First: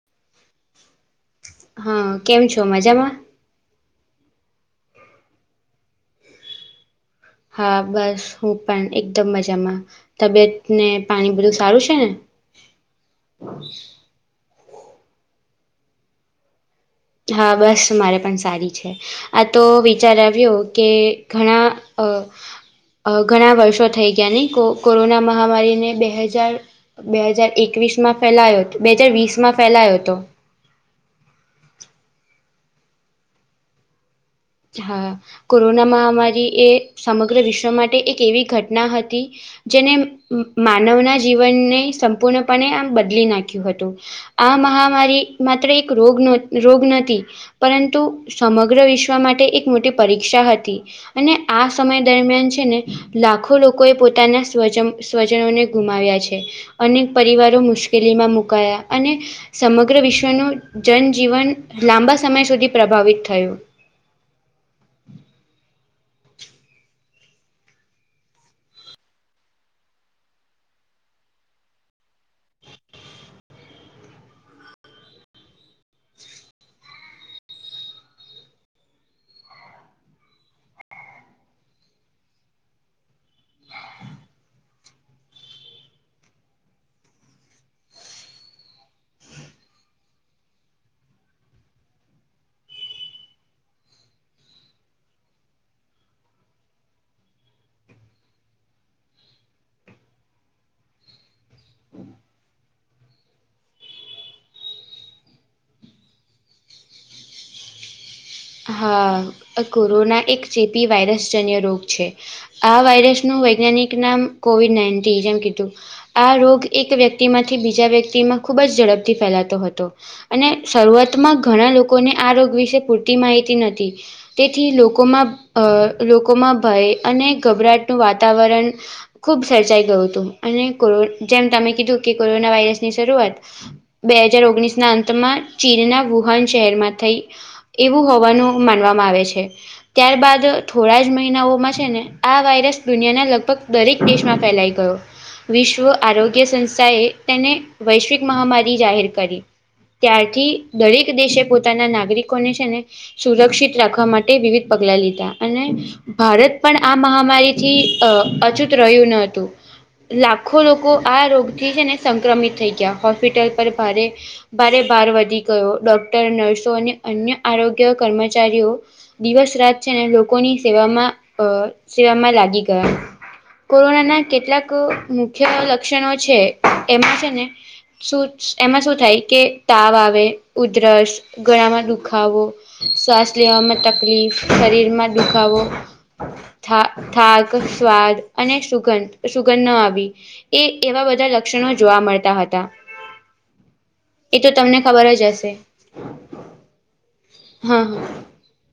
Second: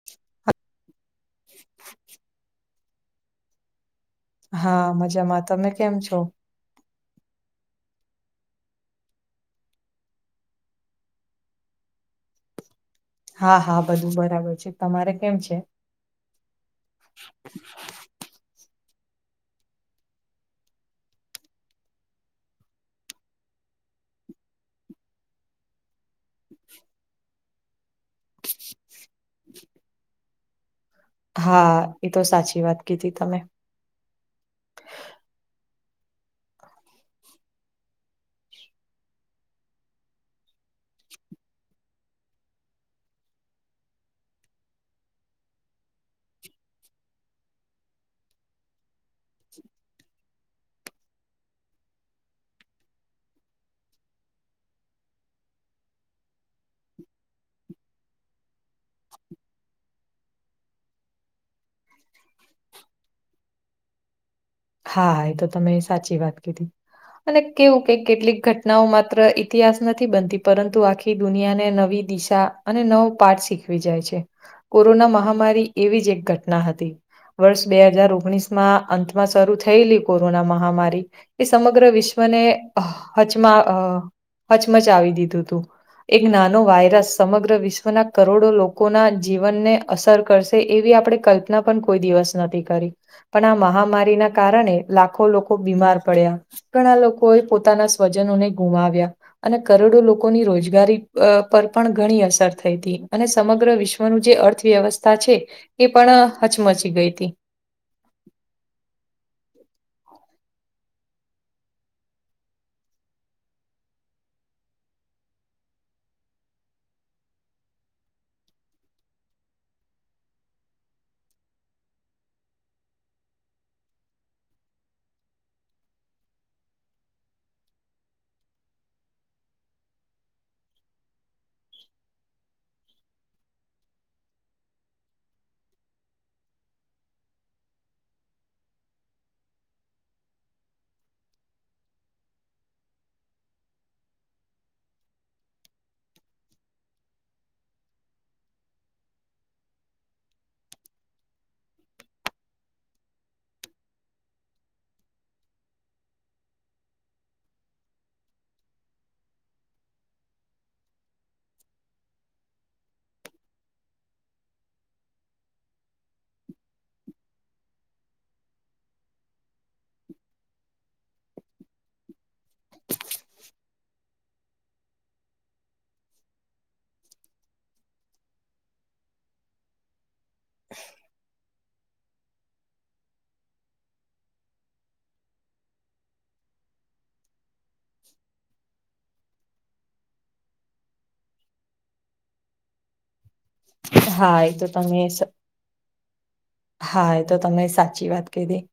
[unintelligible] હ, કેમ છો મજામાં. હા, મજામાં તમે કેમ છો. હા, બસ હું પણ એકદમ મજામાં. તબિયત ને પાણી બધું સારું છે ને. હા-હા, બધું બરાબર છે તમારે કેમ છે. હા, બસ મારે પણ સારી છે. આ તો વિચાર આવ્યો કે ઘણા અ ઘણા વર્ષો થઈ ગયા નહી, કો કોરોના મહામારીને બે હજાર બે હજાર એકવીસ માં ફેલાયો તો, બે હાજર વીસ માં ફેલાયો હતો. હા. એ તો સાચી વાત કીધી તમે. હા. કોરોના મહામારી એ સમગ્ર વિશ્વ માટે એક એવી ઘટના હતી જેને માનવના જીવનને સંપૂર્ણપણે આમ બદલી નાખ્યું હતું. આ મહામારી માત્ર એક રોગ નો રોગ નથી, પરંતુ સમગ્ર વિશ્ શ્વ માટે એક મોટી પરીક્ષા હતી. અને આ સમય દરમિયાન છે ને લાખો લોકોએ પોતાના સ્વજમ સ્વજનોને ગુમાવ્યા છે. અનેક પરિવારો મુશ્કેલીમાં મુકાયા. અને સમગ્ર વિશ્વનું જનજીવન લાંબા સમય સુધી પ્રભાવિત થયું. હા, હા. એ તો તમે સાચી વાત કીધી. અને કેવું કે કેટલીક ઘટનાઓ માત્ર ઈતિહાસ નથી બનતી, પરંતુ આખી ખી દુનિયાને નવી દિશા અને નવો પાઠ શીખવી જાય છે. કોરોના મહામારી એવી જ એક ઘટના હતી. વર્ષ બે હજાર ઓગણીસ માં અંતમાં સ શરૂ થયેલી કોરોના મહામારી, એ સમગ્ર વિશ્વને હચમાં અહ હચમચાવી દીધું તું. એક નાનો વાયરસ, સમગ્ર વિશ્વના કરોડો લોકોના જીવનને અસર કરશે એવી આપણે કલ્પના પન કોઈ દિવસ નહોતી કરી. પણ આ મહામારીના કારણે લાખો લોકો બીમાર પડ્યા. ઘણા લોકોએ પોતાના સ્વજનોને ગુમાવ્યા. અને કરોડો લોકોની રોજગારી અહ પર પણ ઘણી અસર થઈ તી. અને સમગ્ર વિશ્ ઓમ જે અર્થવ્યવસ્થા છે, એ પણ હચમચી ગઈ તી. હા. આ કોરોના એક ચેપી વાયરસજન્ય રોગ છે. આ વાયરસનું વૈજ્ઞાનિક નામ કોવિડ નાઇન્ટી જેમ કીધું. આ રોગ એક વ્યક્તિમાંથી બીજા વ્યક્તિમાં ખૂબ જ ઝડપથી ફેલાતો હતો. અને શરૂઆતમાં ઘણા લોકોને આ રોગ વિશે પૂરતી માહિતી નહોતી. તેથી લોકોમાં અહ લોકોમાં ભય અને ગભરાટનું વાતાવરણ ખુબ સર્જાઈ ગયું તું. અને કોરો જેમ તમે કીધું કે કોરોના વાયરસની શરૂઆત બે હજાર ઓગણીસના અંતમાં ચીનના વુહાન શહેરમાં થઈ. એવું હોવાનું માનવામાં આવે છે. ત્યારબાદ થોડા જ મહિનાઓમાં છે ને, આ વાયરસ દુનિયાના લગભગ દરેક દેશમાં ફેલાઈ ગયો. વિશ્વ આરોગ્ય સંસ્થાએ તેને વૈશ્વિક મહામારી જાહેર કરી. ત્યારથી દરેક દેશે પોતાના નાગરિકોને છે ને સુરક્ષિત રાખવા માટે વિવિધ પગલા લીધા. અને ભારત પણ આ મહામારીથી અહ અછૂત રહ્યું ન હતું. લાખો લોકો આ રોગથી છે ને સંક્રમિત થઈ ગયા. હોસ્પિટલ પર ભારે ભારે ભાર વધી ગયો. ડોક્ટર, નર્સો અને અન્ય આરોગ્ય કર્મચારીઓ દિવસ રાત છે ને, લોકોની સેવામાં અહ સેવામાં લાગી ગયા. કોરોનાના કેટલાક મુખ્ય લક્ષણો છે, એમાં છે ને શું એમાં શું થાય, કે તાવ આવે, ઉધરસ, ગળામાં દુખ દુખાવો, શ્વાસ લેવામાં તકલીફ, શરીરમાં દુખાવો થા થાક, સ્વાદ અને સુગંધ-સુગંધ ન આવી. એ એવા બધા લક્ષણો જોવા મળતા હતા. એ તો તમને ખબર જ હશે. થાય એ તો તમે હા સાચી વાત કીધી.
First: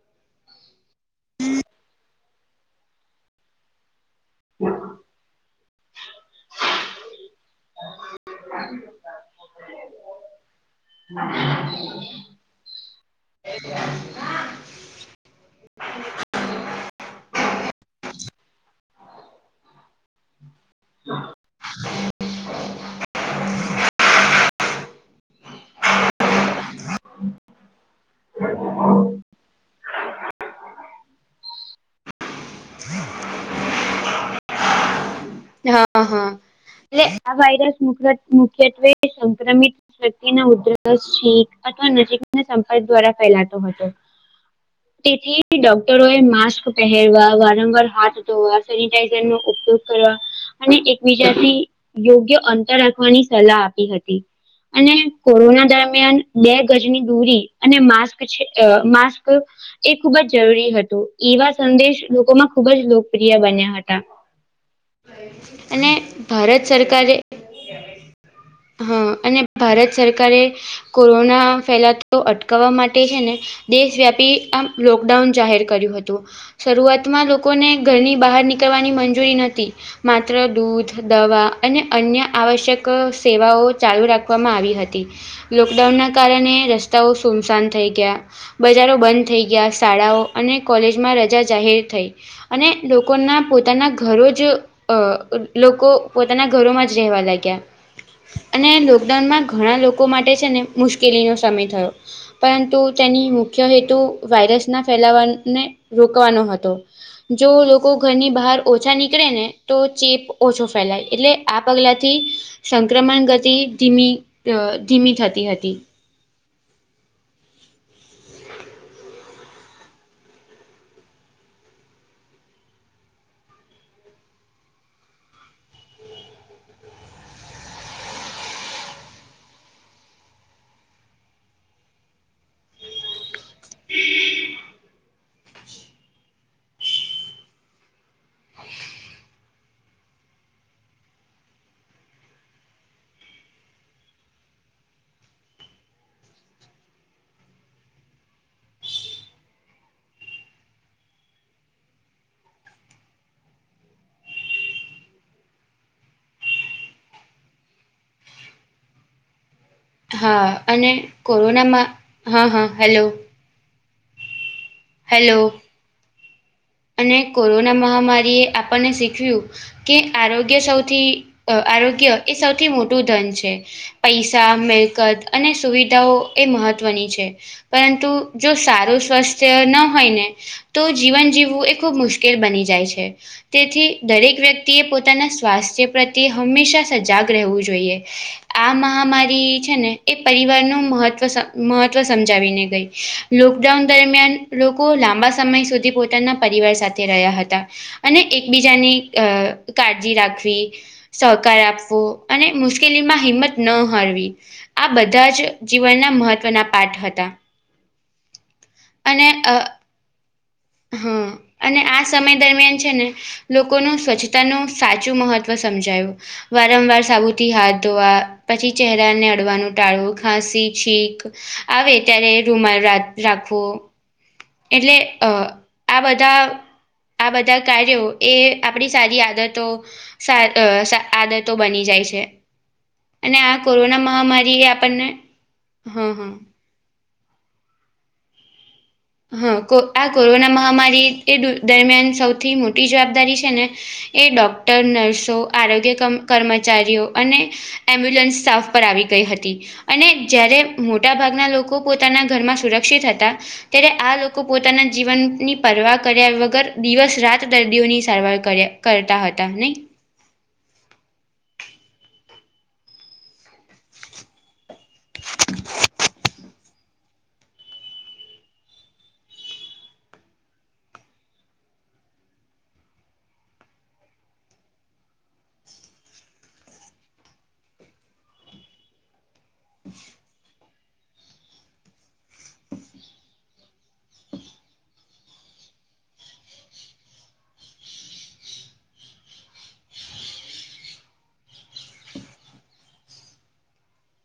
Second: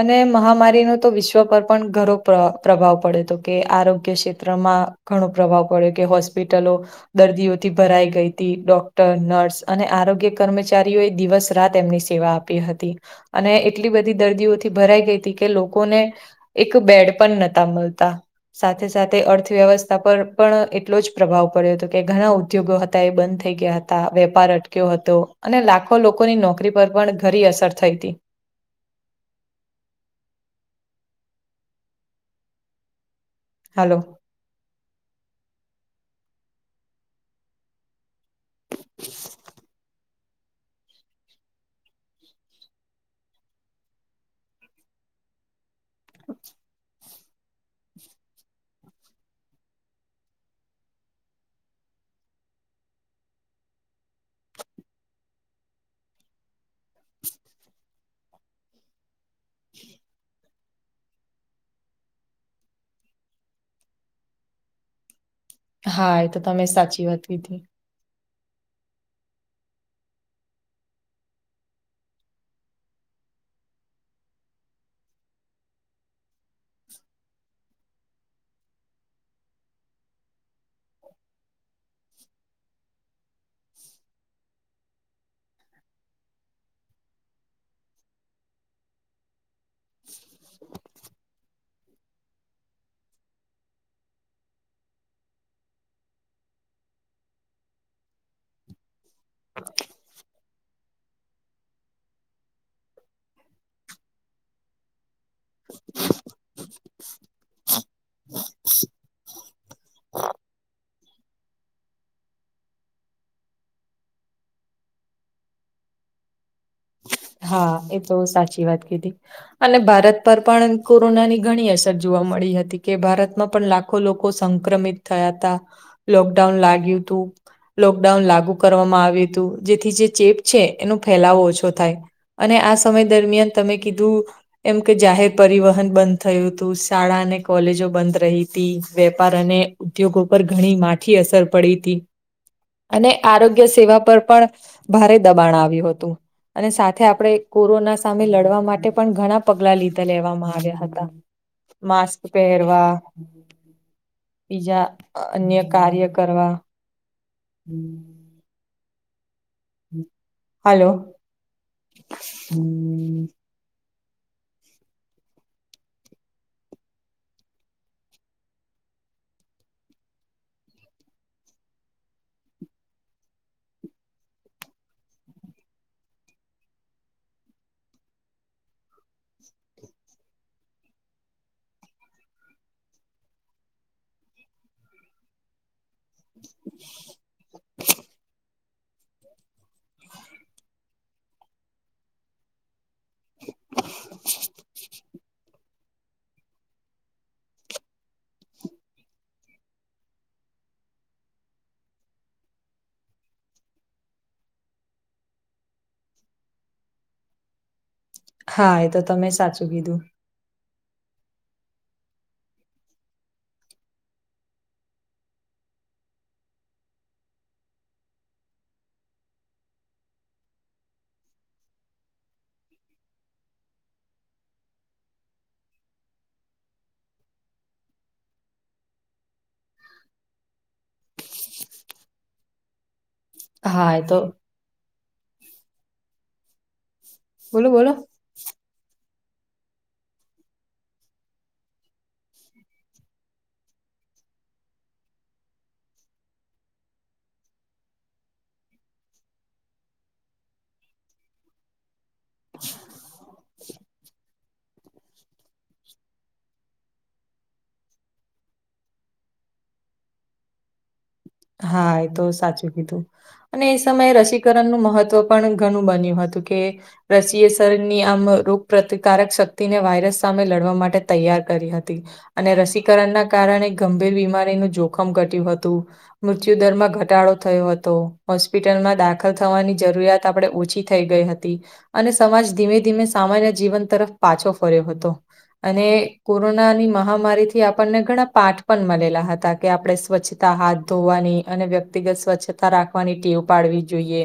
અને મહામારીનો તો વિશ્વ પર પણ ઘણો પ્ર પ્રભાવ પડ્યો તો, કે આરોગ્ય ક્ષેત્રમાં ઘણો પ્રભાવ પડ્યો. કે હોસ્પ હોસ્પિટલો દર્દીઓથી ભરાઈ ગઈ તી ડોક્ટર, નર્સ અને આરોગ્ય કર્મચારીઓએ દિવસ રાત એમને સેવા આપી હતી અને એટલી બધી દર્દીઓથી ભરાઈ ગઈ તી કે લોકોને એક બેડ પણ નતા મળતા. સાથે સાથે અર્થવ્યવસ્થા પર પણ એટલો જ પ્રભાવ પડ્યો હતો કે ઘણા ઉદ્યોગો હતા એ બંધ થઈ ગયા હતા વેપાર અટક્યો હતો અને લાખો લોકોની નોકરી પર પણ ઘરી અસર થઈ તી. [inaudible] હલો હા હા એટલે આ વાયરસ મુખ જ મુખ્યત્વે સંક્રમિત વ્યક્તિ ને ઉધરસ ઉધરસ, છીંક અથવા નજીકના સંપર્ક દ્વારા ફેલાતો હતો. તેથી ડોક ડોક્ટરો એ માસ્ક પહેરવા, વારંવાર હાથ ધોવા, સેનિટાઈઝર નો ઉપયોગ કરવા અને એકબીજાથી યોગ્ય અંતર રાખવાની સલાહ આપી હતી. અને કોરોના દરમિયાન બે ગજની દૂરી અને માસ્ક છે અ માસ્ક એ ખુબ જ જરૂરી હતું એવા સંદેશ લોકોમાં ખૂબ જ લોકપ્રિય બન્યા હતા. [inaudible] હા એ તો ભારત તમે સાચી સરકારે વાત કીધી. હા અને ભારત સરકારે કોરોના ફેલાતો અટકાવવા માટે છે ને દેશવ્યાપી આમ લોકડાઉન જાહેર કર્યું હતું. શરૂઆતમાં લોકોને ઘરની બહાર નીકળવાની મંજૂરી નોતી. માત્ર દૂધ, દવા અને અન્ય આવશ્યક સેવાઓ ચાલુ રાખવામા આવી હતી. લોકડાઉન ના કારણે રસ્તાઓ સુમસાન થઈ ગયા. બજારો બંધ થઈ ગયા, શાળાઓ અને કોલેજમાં રજા જાહેર થઈ. અને લોકોના પોતાના ઘરો જ અ લોકો પોતાના ઘરોમાં જ રહેવા લાગ્યા. અને લોકડાઉનમાં ઘણા લોકો માટે છે ને મુશ્કેલીનો સમય થયો. પરંતુ તેની મુખ્ય હેતુ વાયરસના ફેલાવાને રોકવાનો હતો. જો લોકો ઘરની બહાર ઓછા નીકળે ને તો ચેપ ઓછો ફેલાય એટલે આ પગલાથી સંક્રમણ ગતિ ધીમી અ ધીમી થતી હતી. હા એ તો સાચી વાત કીધી. અને ભારત પર પણ કોરોના ની ઘણી અસર જોવા મળી હતી કે ભારતમાં પણ લાખ લાખો લોકો સંક્રમિત થયા હતા, લોકડાઉન લાગ્યું તું. લોકડાઉન લાગુ કરવામાં આવ્યું તું જેથી જે ચેપ છે એનો ફેલાવો ઓછો થાય. અને આ સમય દરમિયાન તમે કીધું એમ કે જાહેર પરિવહન બંધ થયું તું શાળા અને કોલેજો બંધ રહી હતી વેપાર અને ઉદ્યોગો પર ઘણી માઠી અસર પડી હતી. અને આરોગ્ય સેવા પર પણ ભારે દબાણ આવ્યું હતું અને સાથે સાથે આપણે કોરોના સામે લડવા માટે પણ ઘણા પગલા લીધા લેવામાં આવ્યા હતા. માસ્ક પહેરવા બીજા અન્ય કાર્ય કરવા હમમ. હા અને હાલો. કોરોનામાં હા હા હલો. હલો અને કોરોના મહામારીએ આપણને શીખવ્યું કે આરોગ્ય સૌથી આરોગ્ય એ સૌથી મોટું ધન છે. પૈસા મિલકત અને સુવિધાઓ એ મહત્વની છે. પરંતુ જો સારું સ્વસ્થ ય ન હોય ને તો જીવન જીવવું એ ખૂબ મુશ્કેલ બની જાય છે. તેથી દરેક વ્યક્તિ એ પોતાના સ્વાસ્થ્ય પ્રત્યે હંમેશા સજાગ રહેવું જોઈએ. આ મહામારી છે ને એ પરિવારનુ મહત્વ મહત્વ સમજાવીને ગઈ લોકડાઉન દરમિયાન લોકો લાંબા સમય સુધી પોતાના પરિવાર સાથે રહ્યા હતા. અને એકબીજાની અ કાળજી રાખવી સહકાર આપવો અને મુશ્કેલીમાં હિંમત ન હારવી. આ બધા જ જીવનના મહત્ત્વના પાઠ હતા. હા એ તો તમે અને અ સાચું કીધું. હા અને આ સમય દરમિયાન છે ને લોકોનું સ્વચ્છતાનું સાચું મહત્ત્વ સમજાયું વારંવાર સાબુથી હાથ ધોવા પછી ચહેરાને અડવાનું ટાળવું ખાંસી છીક આવે ત્યારે રૂમાલ રાખવો એટલે અ આ બધા આ બધા કાર્યો એ આપણી સારી આદતો [inaudible] આદતો બની જાય છે. અને આ હા એ કોરોના તો મહામારી એ આપણને હા હા બોલો બોલો હા કો આ કોરોના મહામારી એ દરમિયાન સૌથી મોટી જવાબદારી છે ને એ ડોક્ટર, નર્સો, આરોગ્ય કમ કર્મચારીઓ અને એમ્બ્યુલન્સ સ્ટાફ પર આવી ગઈ હતી અને જ્યારે મોટાભાગના લોકો પોતાના ઘરમાં સુરક્ષિત હતા ત્યારે આ લોકો પોતાના જીવનની પરવા કર્યા વગર દિવસ-રાત દર્દીઓની સારવાર કર્યા કરતા હતા નઈ હા એતો સાચું કીધું. અને એ સમયે રસીકરણનું મહત્વ પણ ઘણું બન્યું હતું કે રસીએ શરીરની આમ રોગ પ્રતિકારક શક્તિને વાયરસ સામે લડવા માટે તૈયાર કરી હતી. અને રસીકરણના કારણે ગંભીર બીમારીનું જોખમ ઘટ્યું હતું. મૃત્યુદરમાં ઘટાડો થયો હતો, હોસ્પિટલમાં દાખલ થવાની જરૂરિયાત આપડે ઓછી થઈ ગઈ હતી અને સમાજ ધીમે-ધીમે સામાન્ય જીવન તરફ પાછો ફર્યો હતો. અને કોરોનાની મહામારીથી આપણને ઘણા પાઠ પણ મળેલા હતા કે આપડે સ્વચ્છતા હાથ ધોવાની અને વ્યક્તિગત સ્વચ્છતા રાખવાની ટેવ પાડવી જોઈએ.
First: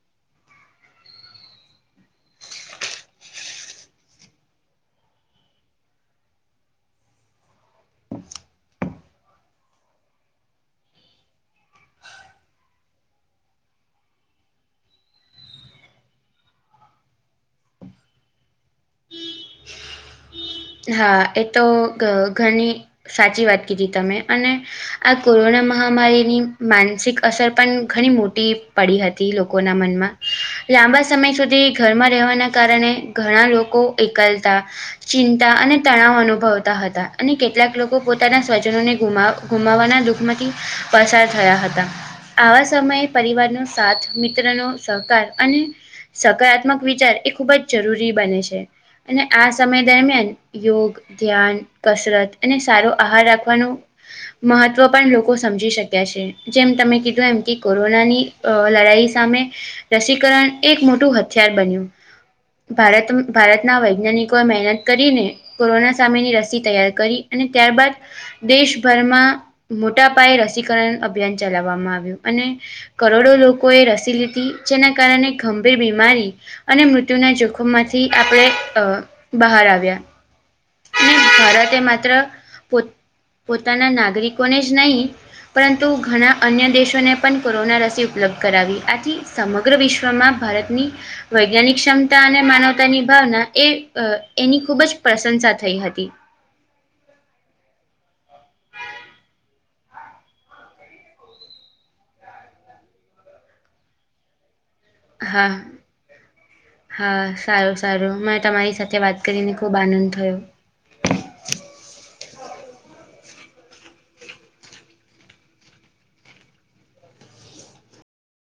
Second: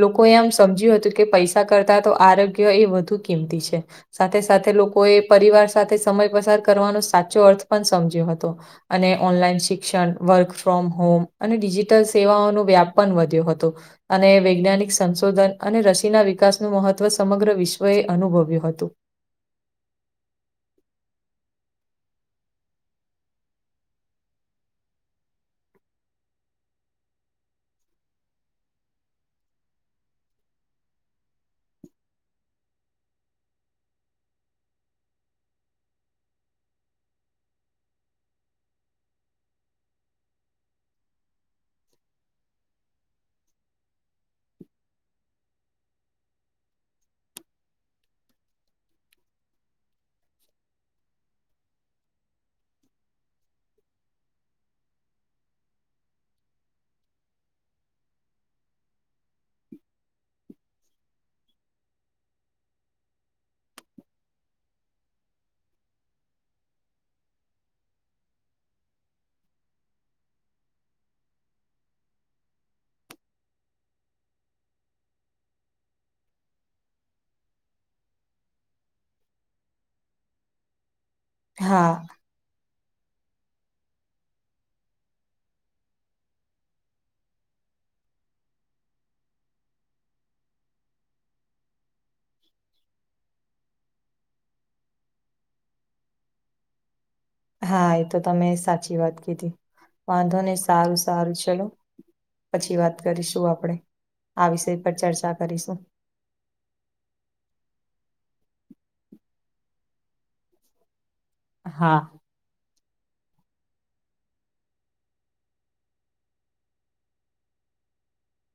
લોકોએ આમ સમજ્યું હતું કે પૈસા કરતા તો આરોગ્ય એ વધુ કિંમતી છે. સાથે-સાથે લોકોએ પરિવાર સાથે સમય પસાર કરવાનો સાચો અર્થ પણ સમજ્યો હતો. અને ઓનલાઈન શિક્ષણ, વર્કફ્રોમ હોમ અને ડિજિટલ સેવાઓનો વ્યાપ પન વધ્યો હતો. અને વૈજ્ઞાનિક સંશોધન અને રસીના વિકાસનું મહત્વ સમગ્ર વિશ્વએ અનુભવ્યું હતું. હા એતો ઘની સાચી વાત કીધી તમે અને આ કોરોના મહામારીની માનસિક અસર પણ ઘણી મોટી પડી હતી લોકોના મનમાં લાંબા સમય સુધી ઘરમાં રહેવાના કારણે ઘણા લોકો એકલતા ચિંતા અને તણાવ અનુભવતા હતા અને કેટલાક લોકો પોતાના સ્વજનોને ગુમાવ ગુમાવાના દુઃખમાંથી પસાર થયા હતા. આવા સમયે પરિવારનો સાથ, મિત્રનો સહકાર અને સકારાત્મક વિચાર એ ખૂબ જ જરૂરી બને છે અને આ સમય દરમિયાન યોગ, ધ્યાન, કસરત અને સારો આહાર રાખવાનો મહત્વ પણ લોકો સમજી શક્યા છે. જેમ તમે કીધું એમ કે કોરોનાની અ લડાઈ સામે રસીકરણ એક મોટું હથિયાર બન્યું. ભારત ભારતના વૈજ્ઞાનિકોએ મહેનત કરીને કોરોના સામેની રસી તૈયાર કરી અને ત્યારબાદ દેશભરમાં મોટાપાયે રસીકરણ અભિયાન ચલાવામાં આવ્યું અને કરોડો લોકોએ રસી લીધી જેના કારણે ગંભીર બીમારી અને મૃત્યુના જોખમમાંથી આપડે અ બહાર આવ્યા. અને ભારતે હા માત્ર પો પોતાના નાગરિકોને જ નહીં. પરંતુ ઘણા અન્ય દેશોને પણ કોરોના રસી ઉપલબ્ધ કરાવી આથી સમગ્ર વિશ્વમાં ભારતની વૈજ્ઞાનિક ક્ષમતા અને માનવતાની ભાવના એ અ એની ખૂબ જ પ્રશંસા થઈ હતી. હા એતો તમે સાચી વાત કીધી. વાંધો ને સારું સારું ચલો. પછી વાત કરીશું આપડે. આ વિષય પર ચર્ચા હા. કરીશું. હા સારું-સારું મે તમારી સાથે વાત કરીને ખુબ આનંદ થયો. હા